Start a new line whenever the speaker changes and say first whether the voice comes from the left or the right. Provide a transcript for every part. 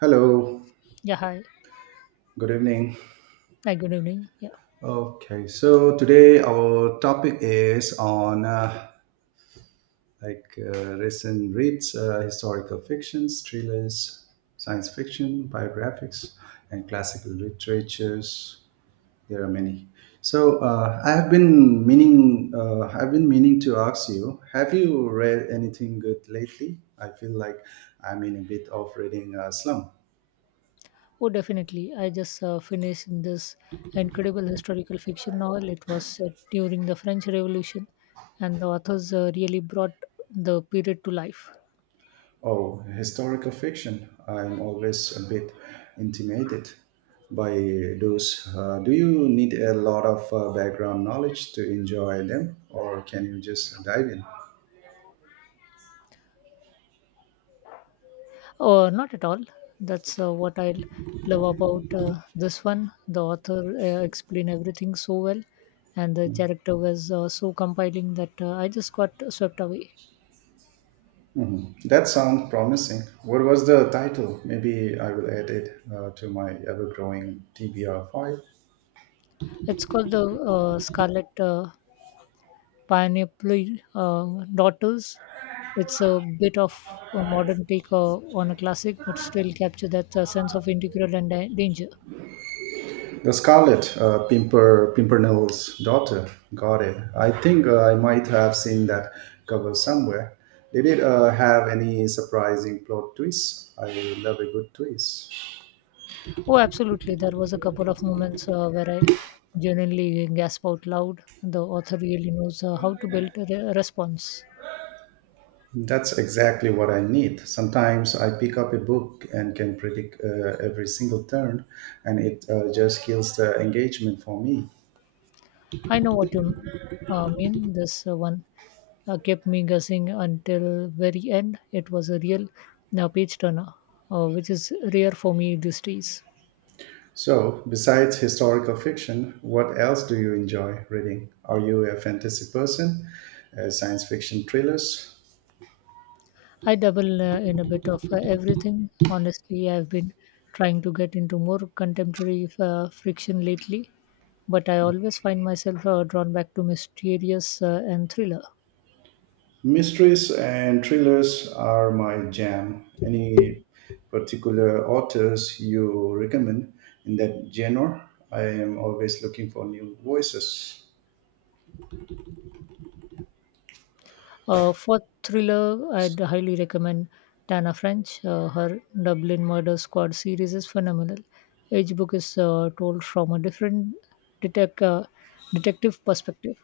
right: Hello,
left: Yeah, hi.
right: good evening.
left: Hi, good evening. Yeah.
right: Okay, so today our topic is on recent reads, historical fictions, thrillers, science fiction, biographics, and classical literatures. There are many. So I have been I've been meaning to ask you: Have you read anything good lately? I feel like I'm in a bit of reading slump.
left: Oh, definitely. I just finished this incredible historical fiction novel. It was set during the French Revolution, and the authors really brought the period to life.
right: Oh, historical fiction. I'm always a bit intimidated by those. Do you need a lot of background knowledge to enjoy them, or can you just dive in?
left: Oh, not at all. That's what I love about this one. The author explained everything so well, and the character was so compelling that I just got swept away.
right: Mhm. That sounds promising. What was the title? Maybe I will add it to my ever growing TBR
left: It's called the Scarlet Pineapple Daughters. It's a bit of a
right: file.
left: modern take on a classic, but still capture that sense of integral and danger.
right: The Scarlet Pimpernel's Daughter. Got it. I think I might have seen that cover somewhere. Did it have any surprising plot twists? I love a good twist.
left: Oh, absolutely. There was a couple of moments where I genuinely gasped out loud. The author really knows how to build a response.
right: That's exactly what I need. Sometimes I pick up a book and can predict every single turn, and it just kills the engagement for me.
left: I know what you mean. This one kept me guessing until very end. It was a real page turner, which is rare for me these days.
right: So, besides historical fiction, what else do you enjoy reading? Are you a fantasy person? Science fiction thrillers?
left: I dabble in a bit of everything. Honestly, I've been trying to get into more contemporary friction lately, but I always find myself drawn back to mysterious and thriller.
right: Mysteries and thrillers are my jam. Any particular authors you recommend in that genre? I am always looking for new voices.
left: For thriller, I'd highly recommend Tana French. Her Dublin Murder Squad series is phenomenal. Each book is told from a different detec- uh, detective perspective.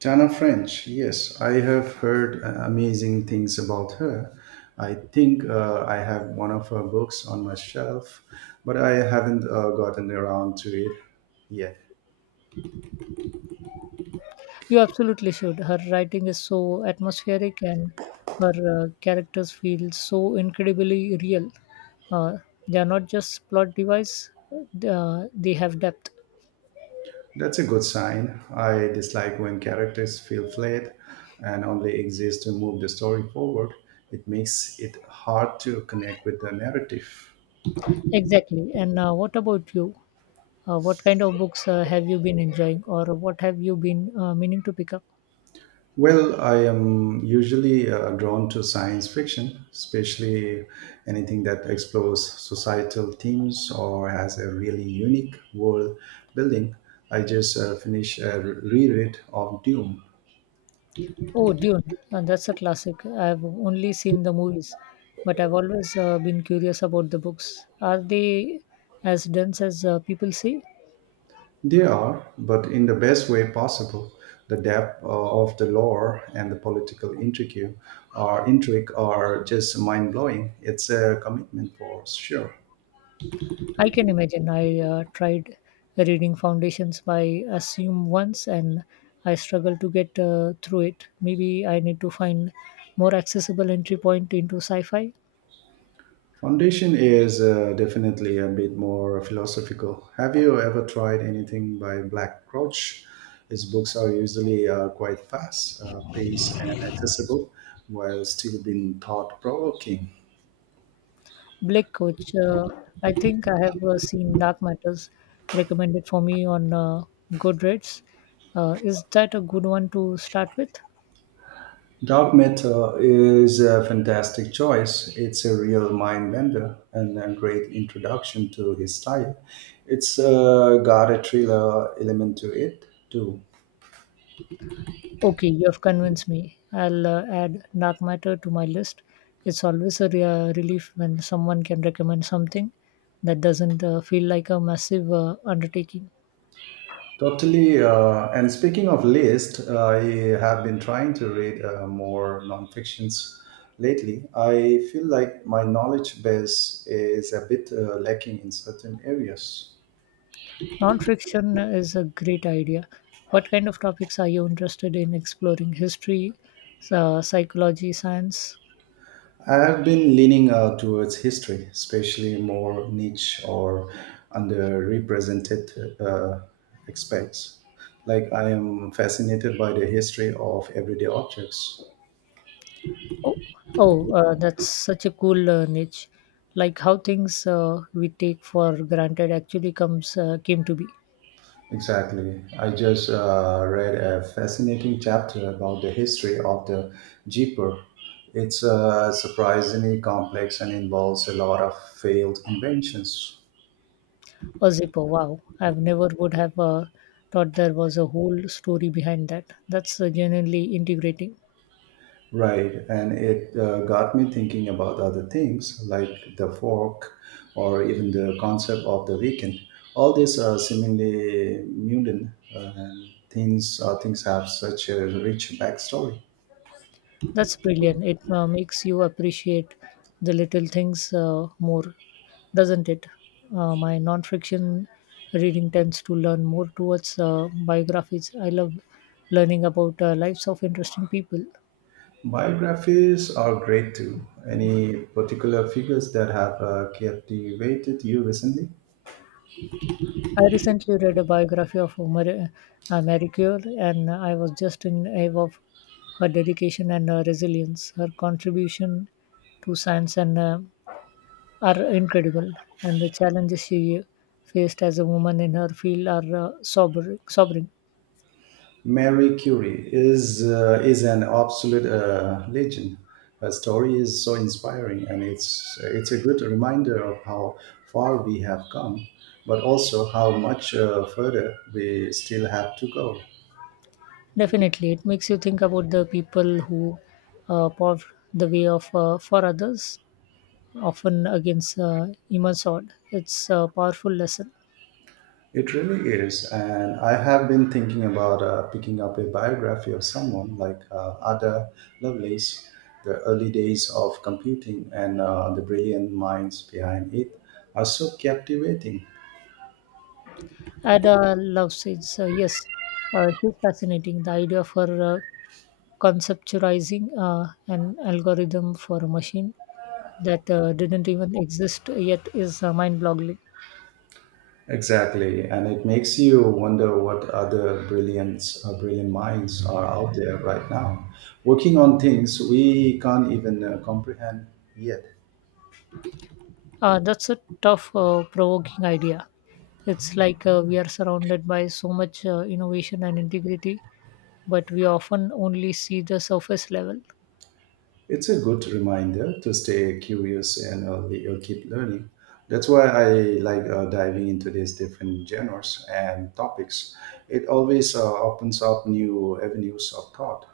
right: Tana French, yes, I have heard amazing things about her. I think I have one of her books on my shelf, but I haven't gotten around to it yet.
left: You absolutely should. Her writing is so atmospheric and her characters feel so incredibly real. Uh, they are not just plot device, they have depth.
right: That's a good sign. I dislike when characters feel flat and only exist to move the story forward. It makes it hard to connect with the narrative.
left: Exactly. And what about you? What kind of books have you been enjoying or what have you been meaning to pick up?
right: Well, I am usually drawn to science fiction, especially anything that explores societal themes or has a really unique world building. I just finished a reread of Dune.
left: Oh, Dune. That's a classic. I've only seen the movies, but I've always been curious about the books. Are they as dense as people say?
right: They are, but in the best way possible. The depth of the lore and the political intrigue are just mind blowing. It's a commitment for sure.
left: I can imagine. I tried reading Foundations by Assume once and I struggled to get through it. Maybe I need to find more accessible entry point into sci fi.
right: Foundation is definitely a bit more philosophical. Have you ever tried anything by Black Crouch? His books are usually quite fast, paced, and accessible, while still being thought provoking.
left: Blake Coach, I think I have seen Dark Matters recommended for me on Goodreads. Is that a good one to start with?
right: Dark Matter is a fantastic choice. It's a real mind bender and a great introduction to his style. It's got a thriller element to it too.
left: Okay, you have convinced me. I'll add Dark Matter to my list. It's always a relief when someone can recommend something that doesn't feel like a massive undertaking.
right: Totally. And speaking of list, I have been trying to read more nonfictions lately. I feel like my knowledge base is a bit lacking in certain areas.
left: Non-fiction is a great idea. What kind of topics are you interested in exploring? History, psychology, science?
right: I have been leaning towards history, especially more niche or underrepresented aspects. Like I am fascinated by the history of everyday objects.
left: Oh, oh, that's such a cool niche. Like how things we take for granted actually comes came to be.
right: Exactly. I just read a fascinating chapter about the history of the Jeeper. It's surprisingly complex and involves a lot of failed inventions.
left: A zipper. Wow. I've never would have thought there was a whole story behind that. That's genuinely integrating.
right: Right, and it got me thinking about other things like the fork or even the concept of the weekend. All these are seemingly mundane things have such a rich backstory.
left: That's brilliant. It makes you appreciate the little things more, doesn't it? My non-fiction reading tends to learn more towards biographies. I love learning about lives of interesting people.
right: Biographies are great too. Any particular figures that have captivated you recently?
left: I recently read a biography of Marie Curie, and I was just in awe of her dedication and resilience. Her contribution to science and are incredible, and the challenges she faced as a woman in her field are sobering. Sobering,
right: Mary Curie is an absolute legend. Her story is so inspiring, and it's a good reminder of how far we have come, but also how much further we still have to go.
left: definitely. It makes you think about the people who pave the way of for others, often against immense odds. It's a powerful lesson.
right: It really is, and I have been thinking about picking up a biography of someone like Ada Lovelace, the early days of computing and the brilliant minds behind it are so captivating.
left: Ada Love says, yes, she's fascinating. The idea for conceptualizing an algorithm for a machine that didn't even exist yet is mind-boggling.
right: Exactly, and it makes you wonder what other brilliant minds are out there right now, working on things we can't even comprehend yet.
left: That's a tough, provoking idea. It's like we are surrounded by so much innovation and integrity, but we often only see the surface level.
right: It's a good reminder to stay curious and keep learning. That's why I like diving into these different genres and topics. It always opens up new avenues of thought.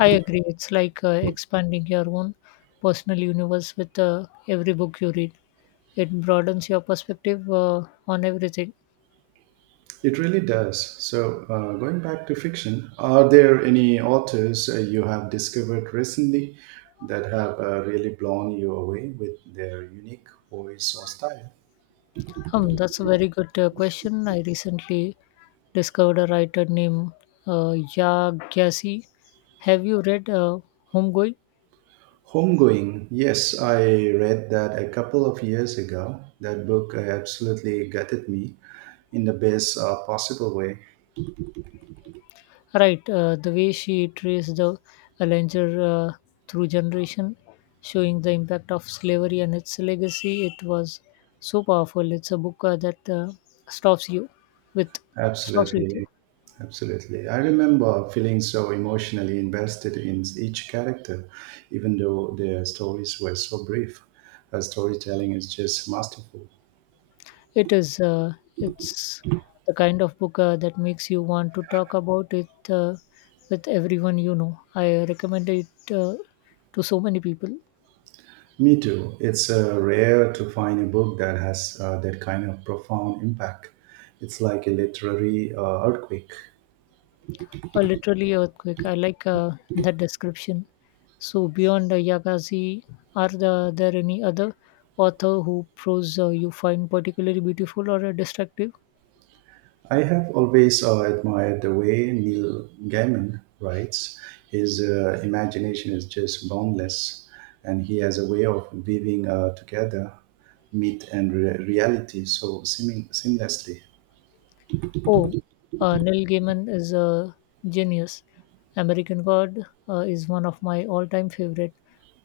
left: I agree. It's like expanding your own personal universe with every book you read. It broadens your perspective on everything.
right: It really does. So, going back to fiction, are there any authors you have discovered recently that have really blown you away with their unique voice or style?
left: That's a very good question. I recently discovered a writer named Ya Have you read Homegoing?
right: Homegoing, yes, I read that a couple of years ago. That book absolutely gutted me in the best possible way.
left: Right, the way she traced the Allenger through generation, showing the impact of slavery and its legacy, it was so powerful. It's a book that stops you with stops with you.
right: Absolutely. Absolutely. I remember feeling so emotionally invested in each character, even though their stories were so brief. Her storytelling is just masterful.
left: It is it's the kind of book that makes you want to talk about it with everyone you know. I recommend it to so many people.
right: Me too. It's rare to find a book that has that kind of profound impact. It's like a literary earthquake.
left: Or literally earthquake. I like that description. So beyond Yagazi, are there any other author who prose you find particularly beautiful or destructive?
right: I have always admired the way Neil Gaiman writes. His imagination is just boundless, and he has a way of weaving together myth and reality so seeming seamlessly.
left: Oh, Neil Gaiman is a genius. American God is one of my all-time favorite.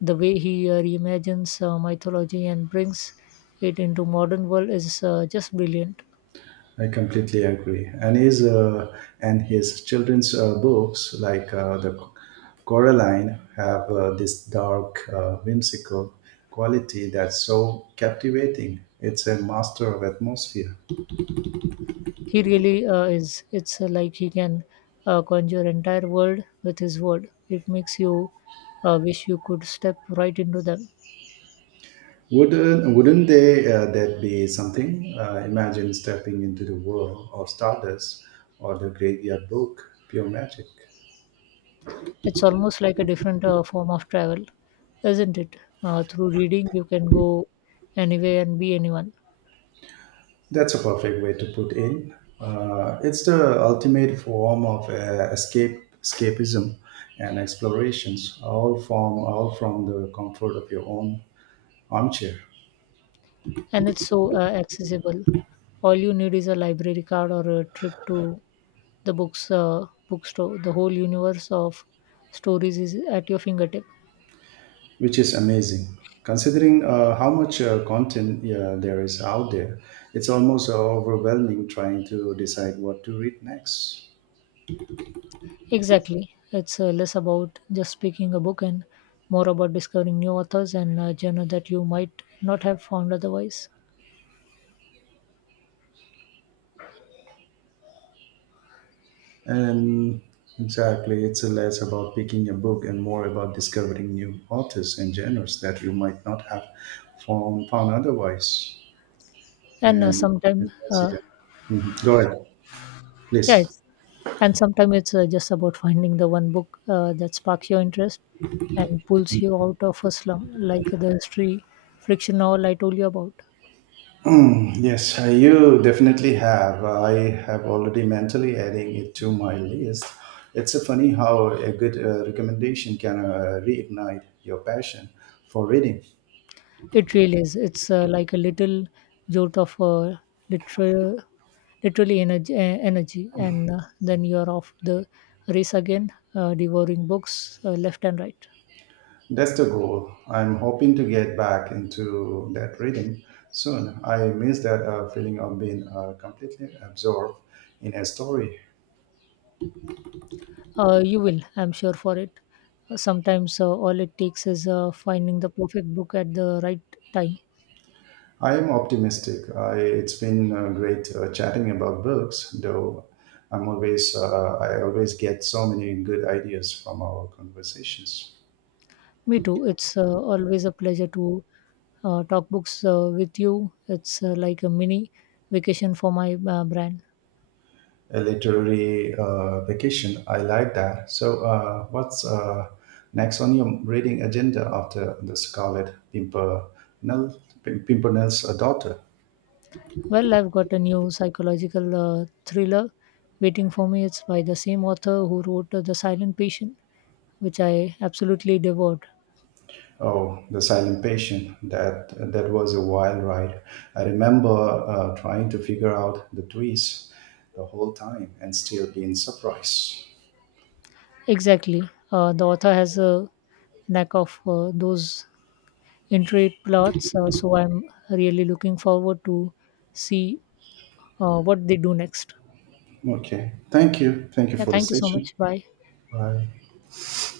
left: The way he reimagines mythology and brings it into modern world is just brilliant.
right: I completely agree. And his children's books like the Coraline have this dark, whimsical quality that's so captivating. It's a master of atmosphere.
left: He really is. It's like he can conjure entire world with his word. It makes you wish you could step right into them.
right: Wouldn't they that be something? Imagine stepping into the world of Stardust or the Graveyard Book, pure magic.
left: It's almost like a different form of travel, isn't it? Through reading, you can go anywhere and be anyone,
right: That's a perfect way to put in. It's the ultimate form of escapism, and explorations, all from the comfort of your own armchair,
left: and it's so accessible. All you need is a library card or a trip to the bookstore. The whole universe of stories is at your fingertips.
right: which is amazing. Considering how much content there is out there, it's almost overwhelming trying to decide what to read next.
left: Exactly. It's less about just picking a book and more about discovering new authors and genre that you might not have found otherwise.
right: And Exactly, it's less about picking a book and more about discovering new authors and genres that you might not have found otherwise.
left: And uh,
right: And it
left: sometimes,
right: was,
left: uh,
right: yeah. Mhm. Go ahead,
left: yeah,
right: please.
left: it's, and sometimes it's just about finding the one book that sparks your interest and pulls you out of a slump, like the history friction novel I told you about.
right: Mm, yes, you definitely have. I have already mentally adding it to my list. It's a funny how a good recommendation can reignite your passion for reading.
left: It really is. It's like a little jolt of literal, literally energy, energy, and then you're off the race again, devouring books left and right.
right: That's the goal. I'm hoping to get back into that rhythm soon. I miss that feeling of being completely absorbed in a story.
left: You will, I'm sure, for it. Sometimes all it takes is finding the perfect book at the right time.
right: I am optimistic. It's been great chatting about books, though. I always get so many good ideas from our conversations.
left: Me too. It's always a pleasure to talk books with you. It's like a mini vacation for my brand.
right: A literary vacation. I like that. So, what's next on your reading agenda after the Scarlet Pimpernel's daughter?
left: Well, I've got a new psychological thriller waiting for me. It's by the same author who wrote The Silent Patient, which I absolutely devoured.
right: Oh, the silent patient. That was a wild ride. I remember trying to figure out the twist the whole time and still being surprised.
left: Exactly. The author has a knack of those intricate plots, so I'm really looking forward to see what they do next.
right: Okay, thank you. Thank you
left: Yeah,
right: for the
left: thank you so
right: session.
left: much. Bye.
right: Bye.